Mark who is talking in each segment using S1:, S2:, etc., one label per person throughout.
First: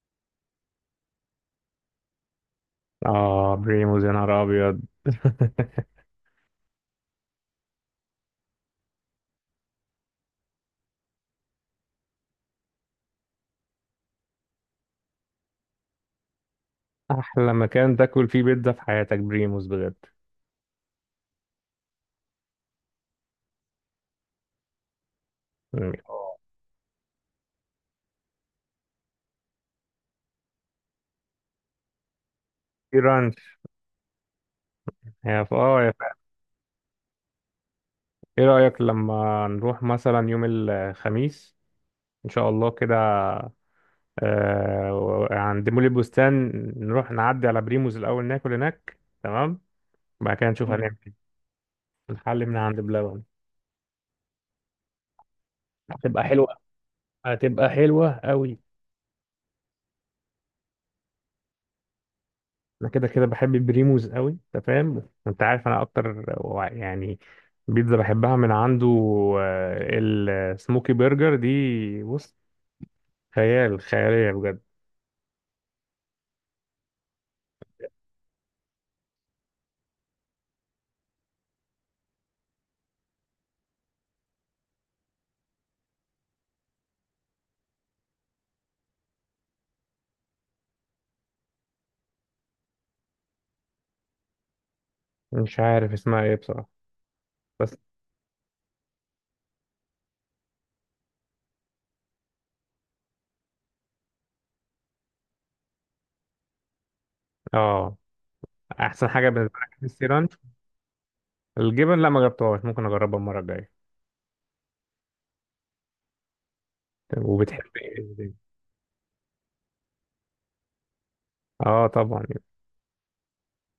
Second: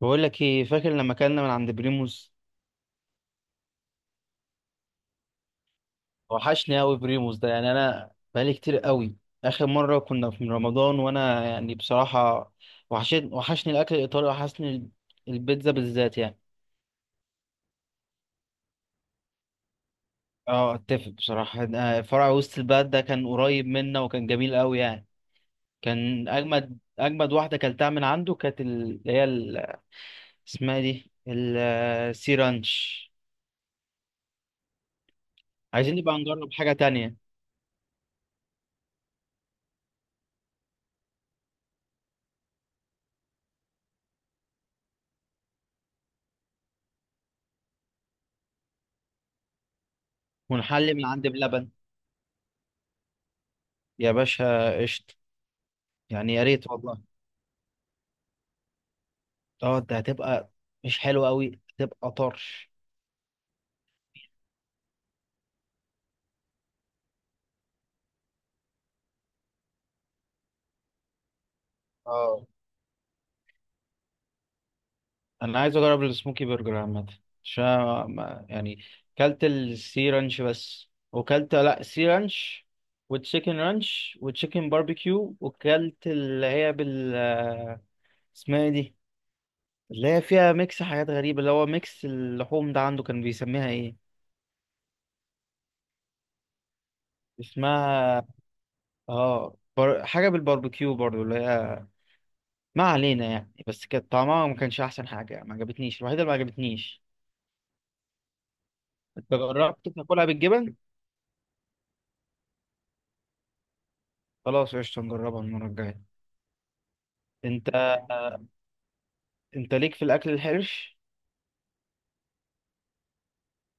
S1: بقول لك ايه، فاكر لما كنا من عند بريموس؟
S2: اه بريموز، يا نهار ابيض!
S1: وحشني قوي بريموس ده، يعني انا بقالي كتير قوي. اخر مره كنا في رمضان وانا يعني بصراحه، وحشني الاكل الايطالي، وحشني البيتزا بالذات يعني.
S2: احلى مكان تاكل فيه بيتزا في حياتك، بريموز بجد.
S1: اه، اتفق بصراحه. فرع وسط البلد ده كان قريب منا، وكان جميل قوي يعني. كان
S2: اه،
S1: اجمد اجمد واحده اكلتها من عنده، كانت ال- اللي هي ال- اسمها إيه دي السي
S2: في
S1: رانش.
S2: رانش. يا ف... اه يا ف...
S1: عايزين نبقى نجرب حاجه تانية،
S2: ايه رأيك لما نروح مثلا يوم الخميس؟ ان شاء الله كده. عند مول البستان. نروح نعدي على بريموز الاول، ناكل هناك، تمام. بعد كده نشوف
S1: ونحلي
S2: هنعمل
S1: من عند بلبن.
S2: إيه. نحل من عند بلبن.
S1: يا باشا قشطة.
S2: هتبقى
S1: يعني يا
S2: حلوة.
S1: ريت والله.
S2: هتبقى حلوة قوي.
S1: اه، ده هتبقى مش حلو قوي، هتبقى طرش.
S2: انا كده كده بحب بريموز قوي، انت فاهم، انت عارف انا اكتر يعني، بيتزا بحبها من عنده. آه، السموكي برجر دي، بص،
S1: اه،
S2: خيال، خيالية بجد.
S1: انا عايز اجرب السموكي برجر عامه، عشان أنا يعني كلت السي رانش بس، وكلت لا سي رانش وتشيكن رانش وتشيكن باربيكيو، وكلت اللي هي بال اسمها ايه دي اللي هي فيها ميكس حاجات غريبة، اللي هو ميكس اللحوم ده، عنده كان بيسميها ايه؟
S2: مش عارف اسمها ايه بصراحة، بس
S1: اسمها حاجة بالباربيكيو برضو اللي هي، ما علينا يعني، بس كانت طعمها ما كانش احسن حاجه يعني، ما عجبتنيش، الوحيده اللي ما عجبتنيش.
S2: اه، احسن حاجة
S1: انت
S2: بالنسبة لك
S1: جربت
S2: السي
S1: تاكلها
S2: رانش.
S1: بالجبن؟
S2: الجبن؟ لا، ما جربتهاش، ممكن اجربها المرة الجاية.
S1: خلاص قشطه، نجربها المره الجايه.
S2: طب،
S1: انت
S2: وبتحب ايه؟
S1: انت ليك في الاكل الحرش؟
S2: اه طبعا يعني،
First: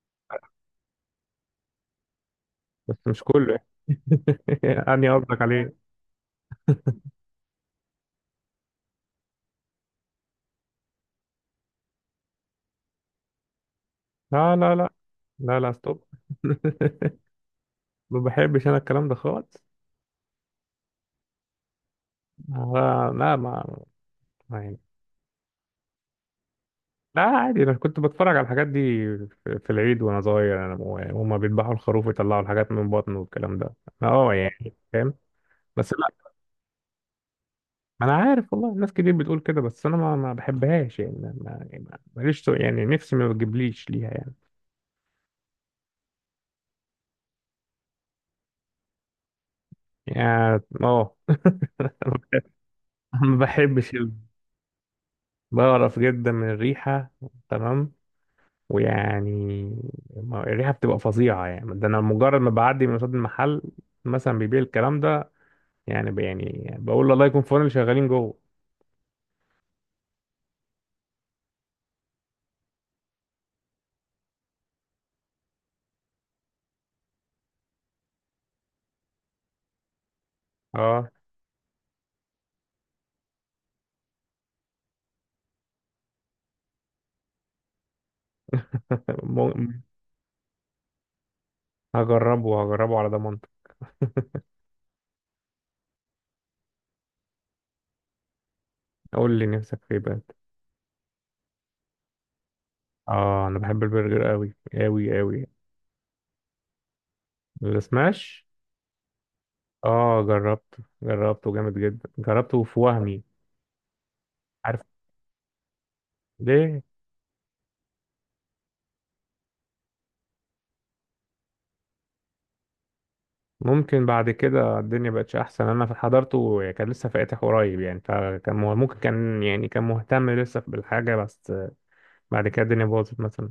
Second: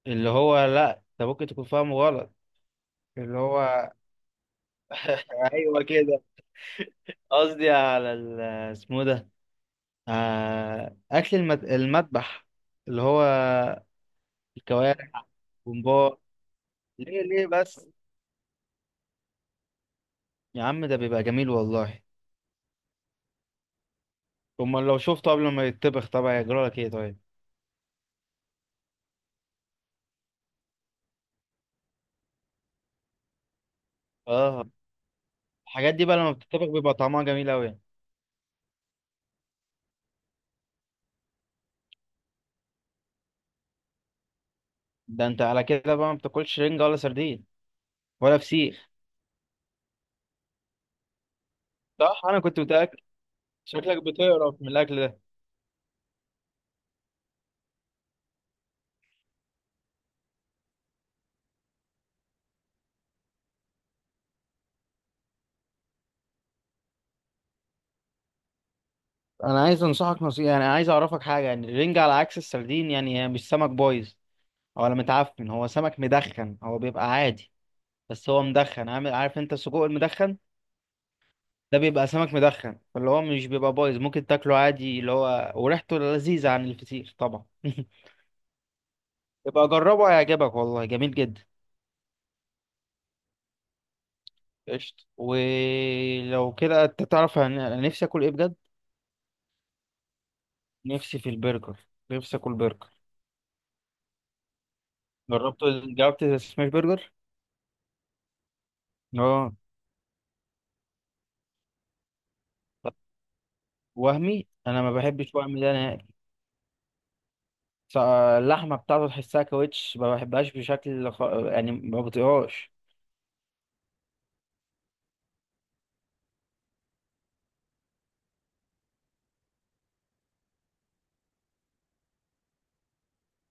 S1: اللي هو لا، انت ممكن تكون فاهمه غلط.
S2: بس مش
S1: اللي
S2: كله.
S1: هو،
S2: اني قصدك عليه.
S1: ايوه كده. قصدي على ال- اسمه ده آه، اكل المذبح، اللي هو
S2: لا، لا، لا.
S1: الكوارع،
S2: لا، لا، ستوب.
S1: بومبار. ليه ليه بس؟
S2: ما بحبش انا الكلام ده خالص.
S1: يا عم ده بيبقى جميل والله.
S2: لا، لا. ما.
S1: امال لو شفته قبل ما يتطبخ طبعا يجرى لك ايه طيب؟
S2: لا، عادي، انا كنت بتفرج على الحاجات دي في في العيد، وانا صغير، انا هما بيذبحوا الخروف ويطلعوا الحاجات من بطنه والكلام ده. أنا
S1: اه،
S2: يعني فاهم. بس
S1: الحاجات دي بقى
S2: لا،
S1: لما بتتطبخ بيبقى طعمها جميل قوي.
S2: انا عارف والله الناس كتير بتقول كده، بس انا ما بحبهاش يعني، ما ماليش يعني نفسي ما بتجيبليش ليها يعني.
S1: ده انت على كده بقى ما بتاكلش رنجة ولا سردين ولا فسيخ؟
S2: يعني اه
S1: صح، انا كنت متأكد.
S2: ما بحبش.
S1: شكلك بتقرف من الاكل ده.
S2: بقرف جدا من الريحة. تمام. ويعني، الريحة بتبقى فظيعة، يعني ده أنا مجرد ما بعدي من قصاد المحل مثلا بيبيع الكلام ده. يعني بقول الله يكون في عون اللي شغالين جوه.
S1: انا عايز انصحك نصيحة، يعني عايز اعرفك حاجة، يعني الرنجة على عكس السردين، يعني هي مش سمك بايظ ولا متعفن، هو سمك مدخن، هو بيبقى عادي. بس هو مدخن، عامل عارف انت السجق المدخن،
S2: اه
S1: ده بيبقى سمك مدخن، فاللي هو مش بيبقى بايظ، ممكن تاكله عادي، اللي هو وريحته لذيذة عن الفسيخ طبعا. يبقى
S2: م-
S1: جربه هيعجبك والله، جميل جدا.
S2: هجربه هجربه على ضمانتك.
S1: قشطة، ولو كده انت تعرف، انا نفسي اكل ايه بجد.
S2: قول لي، نفسك في ايه بقى؟
S1: نفسي في البرجر، نفسي اكل برجر.
S2: اه انا بحب البرجر قوي، قوي قوي.
S1: جربت جربت السماش برجر؟
S2: السماش؟
S1: اه.
S2: اه جربته جربته جامد جدا، جربته في
S1: طب
S2: وهمي.
S1: وهمي،
S2: عارف
S1: انا ما بحبش وهمي ده نهائي.
S2: ليه.
S1: ص- اللحمه بتاعته تحسها كاوتش، ما بحبهاش بشكل يعني ما بطيقهاش.
S2: ممكن بعد كده الدنيا بقتش احسن، انا حضرته كان لسه فاتح قريب يعني، فكان ممكن كان يعني كان مهتم لسه بالحاجه بس. بعد كده الدنيا باظت مثلا.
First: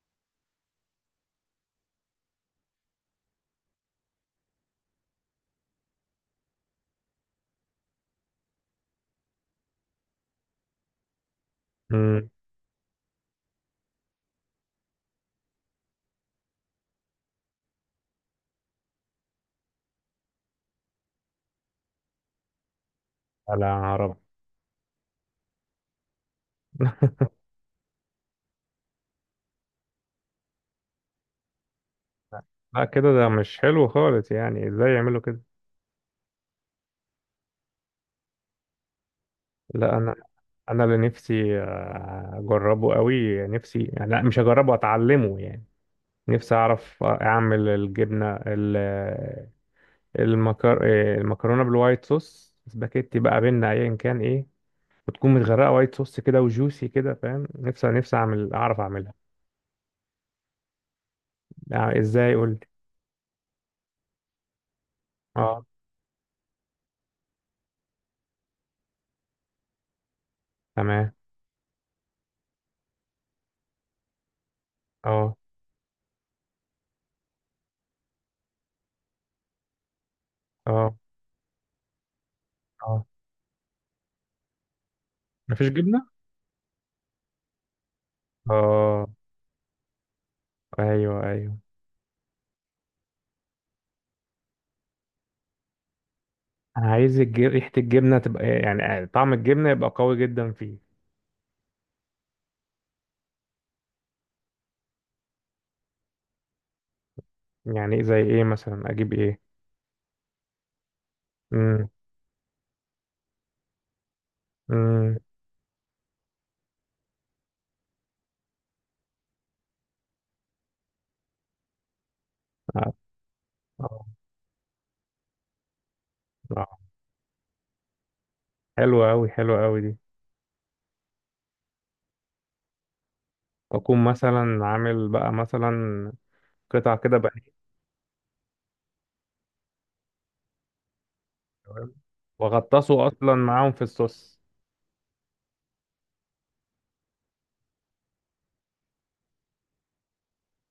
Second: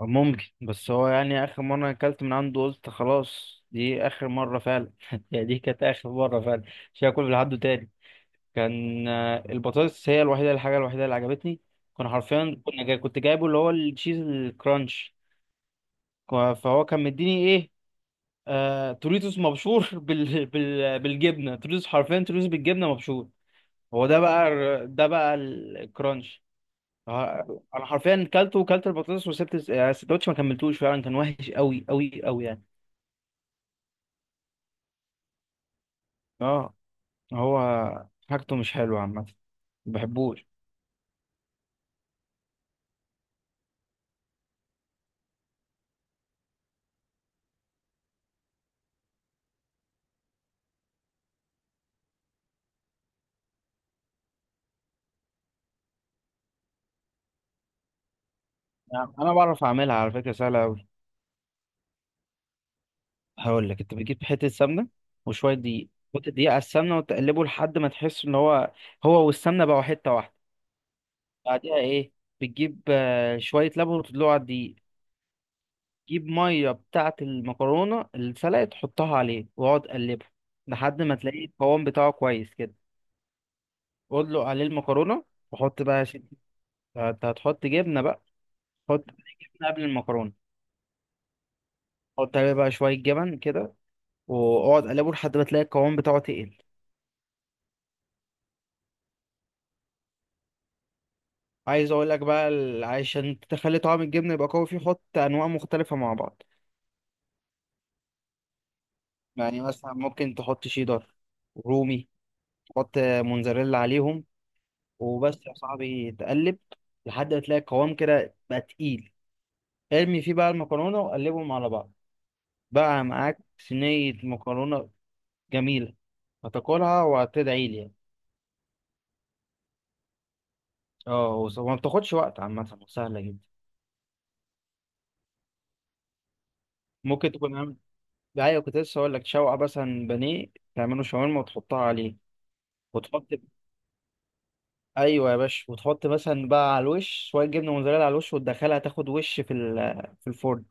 S1: ممكن، بس هو يعني اخر مره اكلت من عنده قلت خلاص دي اخر مره فعلا. يعني دي كانت اخر مره فعلا، مش هاكل من عنده تاني. كان البطاطس هي الوحيده، الحاجه الوحيده اللي عجبتني. كنا
S2: امم
S1: حرفيا كنا جاي كنت جايبه اللي هو التشيز الكرانش. فهو كان مديني ايه؟ توريتوس مبشور. بالجبنه، توريتوس، حرفيا توريتوس بالجبنه مبشور.
S2: على
S1: هو
S2: عرب.
S1: ده بقى الر- ده بقى الكرانش. انا حرفيا كلته وكلت البطاطس، وسبت يعني السندوتش، ما كملتوش فعلا، كان وحش قوي قوي قوي يعني.
S2: لا، كده ده مش حلو خالص، يعني ازاي يعملوا كده؟
S1: اه، هو حاجته مش حلوه عامه، ما
S2: لا انا.
S1: بحبوش.
S2: انا اللي نفسي اجربه قوي، نفسي يعني، لا مش اجربه، اتعلمه يعني. نفسي اعرف اعمل الجبنه المكر... المكرونه بالوايت صوص سباكيتي بقى بينا ايا كان ايه، وتكون متغرقه وايت صوص كده وجوسي كده، فاهم؟ نفسي اعرف
S1: يعني
S2: اعملها،
S1: انا بعرف اعملها على فكره، سهله أوي.
S2: يعني ازاي؟ قول لي.
S1: هقول لك، انت بتجيب حته سمنه وشويه
S2: اه.
S1: دقيق، وتحط الدقيق على السمنه وتقلبه لحد ما تحس ان هو والسمنه بقوا حته واحده.
S2: تمام.
S1: بعدها ايه؟ بتجيب شويه لبن وتدلقه على الدقيق.
S2: اه،
S1: تجيب ميه بتاعه المكرونه السلقه، تحطها عليه واقعد قلبه
S2: اه،
S1: لحد ما تلاقي القوام بتاعه كويس كده.
S2: اه.
S1: واطلق عليه المكرونه.
S2: مفيش
S1: وحط بقى يا
S2: جبنه؟
S1: انت هتحط جبنه بقى. حط
S2: اه.
S1: جبنه قبل المكرونه.
S2: ايوه، ايوه.
S1: حط عليه بقى شويه جبن كده، واقعد قلبه لحد ما تلاقي القوام بتاعه تقل.
S2: عايز ريحة الجبنة تبقى إيه، يعني طعم الجبنة يبقى قوي جدا فيه.
S1: عايز اقول لك بقى، عشان تخلي طعم الجبنه يبقى قوي فيه، حط انواع مختلفه مع بعض.
S2: يعني إيه؟ زي ايه مثلا؟ اجيب ايه؟
S1: يعني مثلا ممكن تحط شيدر،
S2: امم
S1: رومي، تحط موتزاريلا عليهم.
S2: امم
S1: وبس يا صاحبي، تقلب لحد ما تلاقي القوام كده بقى تقيل. ارمي فيه بقى المكرونه وقلبهم على بعض.
S2: آه،
S1: بقى معاك
S2: آه،
S1: صينيه مكرونه جميله،
S2: آه.
S1: هتاكلها وهتدعي لي يعني.
S2: حلوة اوي، حلوة اوي دي.
S1: اه، وما بتاخدش وقت عامه، وسهله جدا.
S2: اكون مثلا عامل بقى، مثلا قطع كده بقى،
S1: ممكن تكون عامل، ايوه، كنت لسه اقول لك شوقه مثلا بانيه تعمله شاورما وتحطها عليه،
S2: واغطسه
S1: وتحط
S2: اصلا معاهم في الصوص.
S1: ايوه يا باشا، وتحط مثلا بقى على الوش شويه جبنه موزاريلا على الوش، وتدخلها تاخد وش في في الفرن.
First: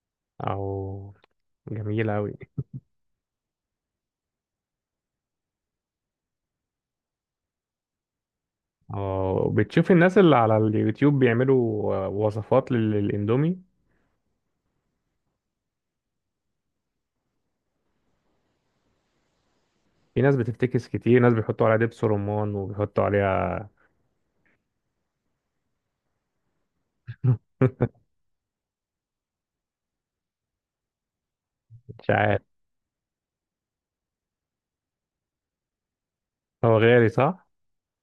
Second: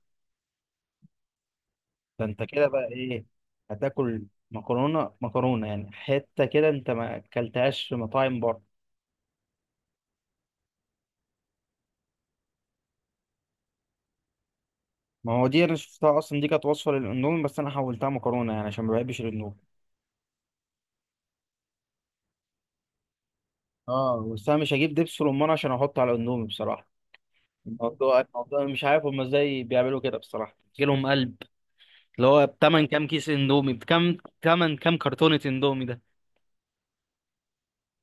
S2: او، جميلة
S1: ده
S2: اوي.
S1: انت كده بقى ايه؟ هتاكل مكرونه مكرونه يعني، حته كده انت ما اكلتهاش في مطاعم بره.
S2: اه بتشوف الناس اللي على اليوتيوب بيعملوا وصفات للاندومي،
S1: ما هو دي انا شفتها اصلا، دي كانت وصفه للاندومي بس انا حولتها مكرونه يعني، عشان ما بحبش الاندومي.
S2: في ناس بتفتكس، كتير ناس بيحطوا عليها دبس رمان وبيحطوا عليها.
S1: اه بس انا مش هجيب دبس رمان عشان احطه على الاندومي بصراحه. الموضوع مش عارف هم ازاي بيعملوا كده بصراحه، جيلهم قلب.
S2: مش
S1: اللي
S2: عارف.
S1: هو بتمن كام كيس اندومي؟ بكام تمن كام كرتونه اندومي؟
S2: هو غالي، صح؟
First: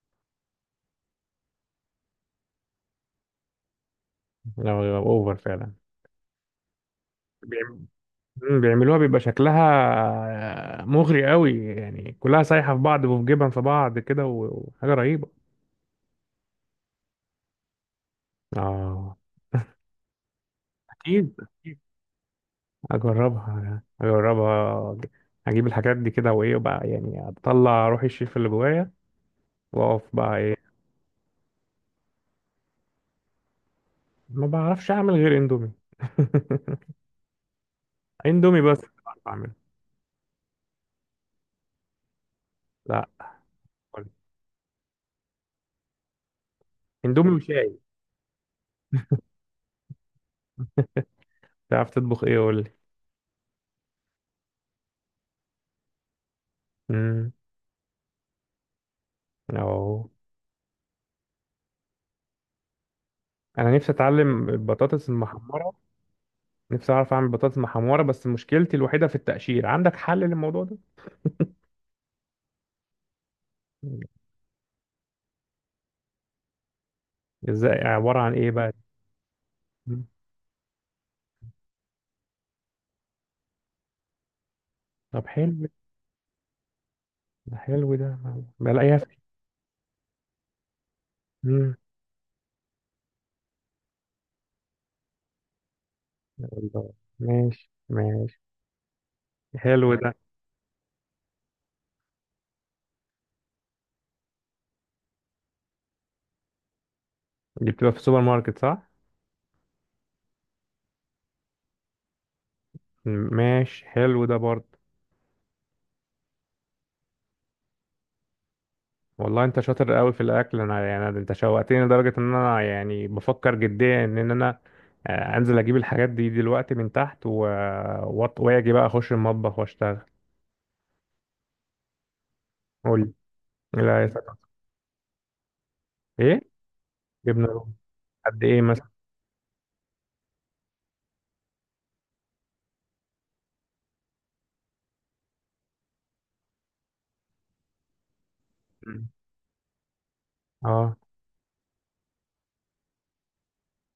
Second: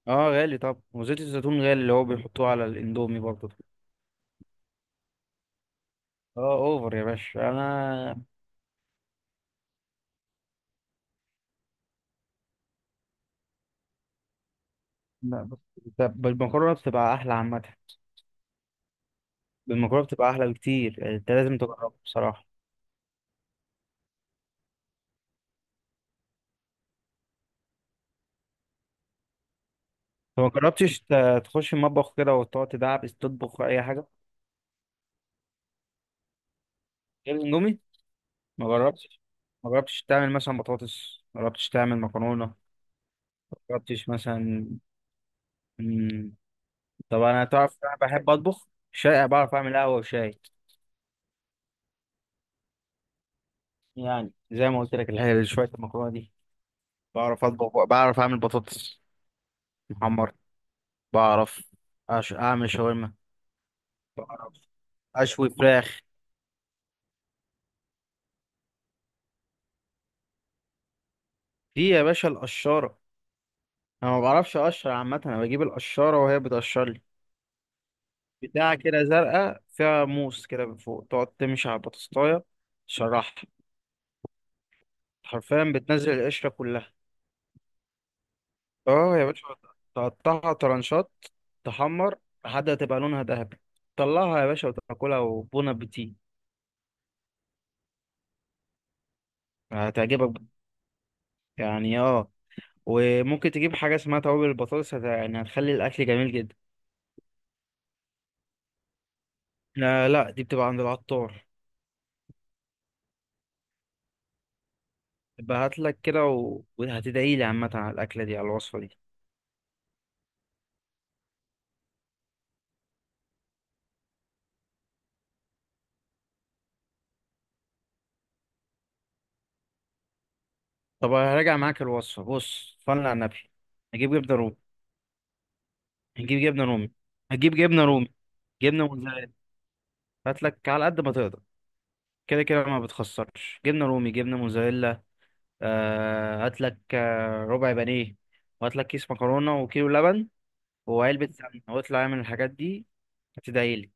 S1: اه غالي. طب وزيت الزيتون غالي اللي هو بيحطوه على الاندومي برضه.
S2: لو اوفر فعلا.
S1: اه اوفر يا باشا،
S2: بيعم-
S1: انا
S2: بيعملوها بيبقى شكلها مغري قوي، يعني كلها سايحة في بعض وفي جبن في بعض كده وحاجة رهيبة.
S1: لا بس. طب بالمكرونه بتبقى احلى عامه.
S2: اه،
S1: بالمكرونه بتبقى احلى بكتير يعني، انت
S2: اكيد
S1: لازم
S2: اكيد،
S1: تجربها بصراحه.
S2: اجربها اجربها اجيب الحاجات دي كده، وايه بقى يعني؟ اطلع روح الشيف اللي جوايا، واقف بقى
S1: لو ما
S2: ايه.
S1: جربتش، تخش المطبخ كده وتقعد تدعبس تطبخ اي حاجه
S2: ما بعرفش اعمل غير اندومي.
S1: غير الاندومي.
S2: اندومي
S1: ما
S2: بس بعرف
S1: جربتش
S2: اعمله.
S1: ما جربتش تعمل مثلا بطاطس، ما جربتش تعمل مكرونه، ما
S2: لا.
S1: جربتش
S2: قولي.
S1: مثلا؟ مم، طب
S2: اندومي
S1: انا
S2: وشاي.
S1: تعرف، انا بحب اطبخ شاي، بعرف اعمل قهوه وشاي.
S2: تعرف تطبخ ايه؟ قول لي.
S1: يعني زي ما قلت لك، الحاجه شويه المكرونه دي،
S2: امم
S1: بعرف اطبخ، بعرف اعمل بطاطس
S2: اه.
S1: محمر، بعرف اعمل شاورما،
S2: انا نفسي اتعلم
S1: بعرف
S2: البطاطس
S1: اشوي
S2: المحمرة.
S1: فراخ.
S2: نفسي اعرف اعمل بطاطس محمره، بس مشكلتي الوحيده في التقشير، عندك حل للموضوع ده؟
S1: دي يا باشا القشاره.
S2: مم.
S1: انا ما بعرفش اقشر عامه، انا بجيب القشاره وهي بتقشر لي.
S2: ازاي؟ عباره عن ايه بقى؟
S1: بتاعه كده زرقاء فيها
S2: مم.
S1: موس كده من فوق، تقعد تمشي على البطاطسايه تشرحها.
S2: طب، حلو.
S1: حرفيا بتنزل القشره كلها.
S2: ده حلو ده. بلاقيها في.
S1: اه يا باشا، تقطعها طرنشات،
S2: مم.
S1: تحمر لحد ما تبقى لونها ذهبي، طلعها يا باشا وتاكلها، وبون ابيتي.
S2: الله. ماشي، ماشي. حلو ده.
S1: هتعجبك يعني، اه. وممكن تجيب حاجة اسمها توابل البطاطس، يعني هتخلي الأكل جميل جدا.
S2: دي بتبقى في السوبر ماركت، صح؟
S1: لا، لا، دي بتبقى عند العطار.
S2: مم. ماشي، حلو ده برضه.
S1: يبقى هاتلك كده، وهتدعي لي عامة على الأكلة دي، على الوصفة دي.
S2: والله انت شاطر قوي في الاكل، انا يعني انت شوقتني لدرجه ان انا يعني بفكر جديا ان انا انزل اجيب الحاجات دي دلوقتي من تحت واجي بقى اخش المطبخ واشتغل.
S1: طب هراجع معاك الوصفة، بص صلي
S2: قول
S1: على النبي.
S2: لي. لا، يا
S1: هجيب جبنة
S2: سلام.
S1: رومي،
S2: ايه؟
S1: هجيب جبنة رومي،
S2: جبنه
S1: هجيب
S2: رومي؟
S1: جبنة رومي،
S2: قد ايه
S1: جبنة
S2: مثلا؟
S1: موزاريلا. هاتلك على قد ما تقدر. كده كده ما بتخسرش، جبنة رومي، جبنة موزاريلا. هاتلك ربع بانيه، وهاتلك كيس مكرونة وكيلو لبن،
S2: اه.
S1: وعلبة سمنة، واطلع اعمل الحاجات دي، هتدعي لي.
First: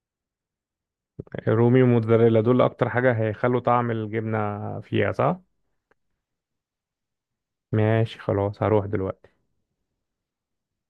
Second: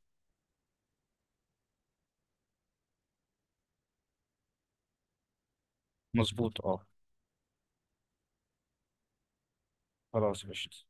S2: رومي وموتزاريلا دول اكتر حاجة هيخلوا طعم الجبنة فيها، صح؟
S1: مظبوط اه.
S2: ماشي خلاص، هروح دلوقتي.
S1: خلاص قشطة.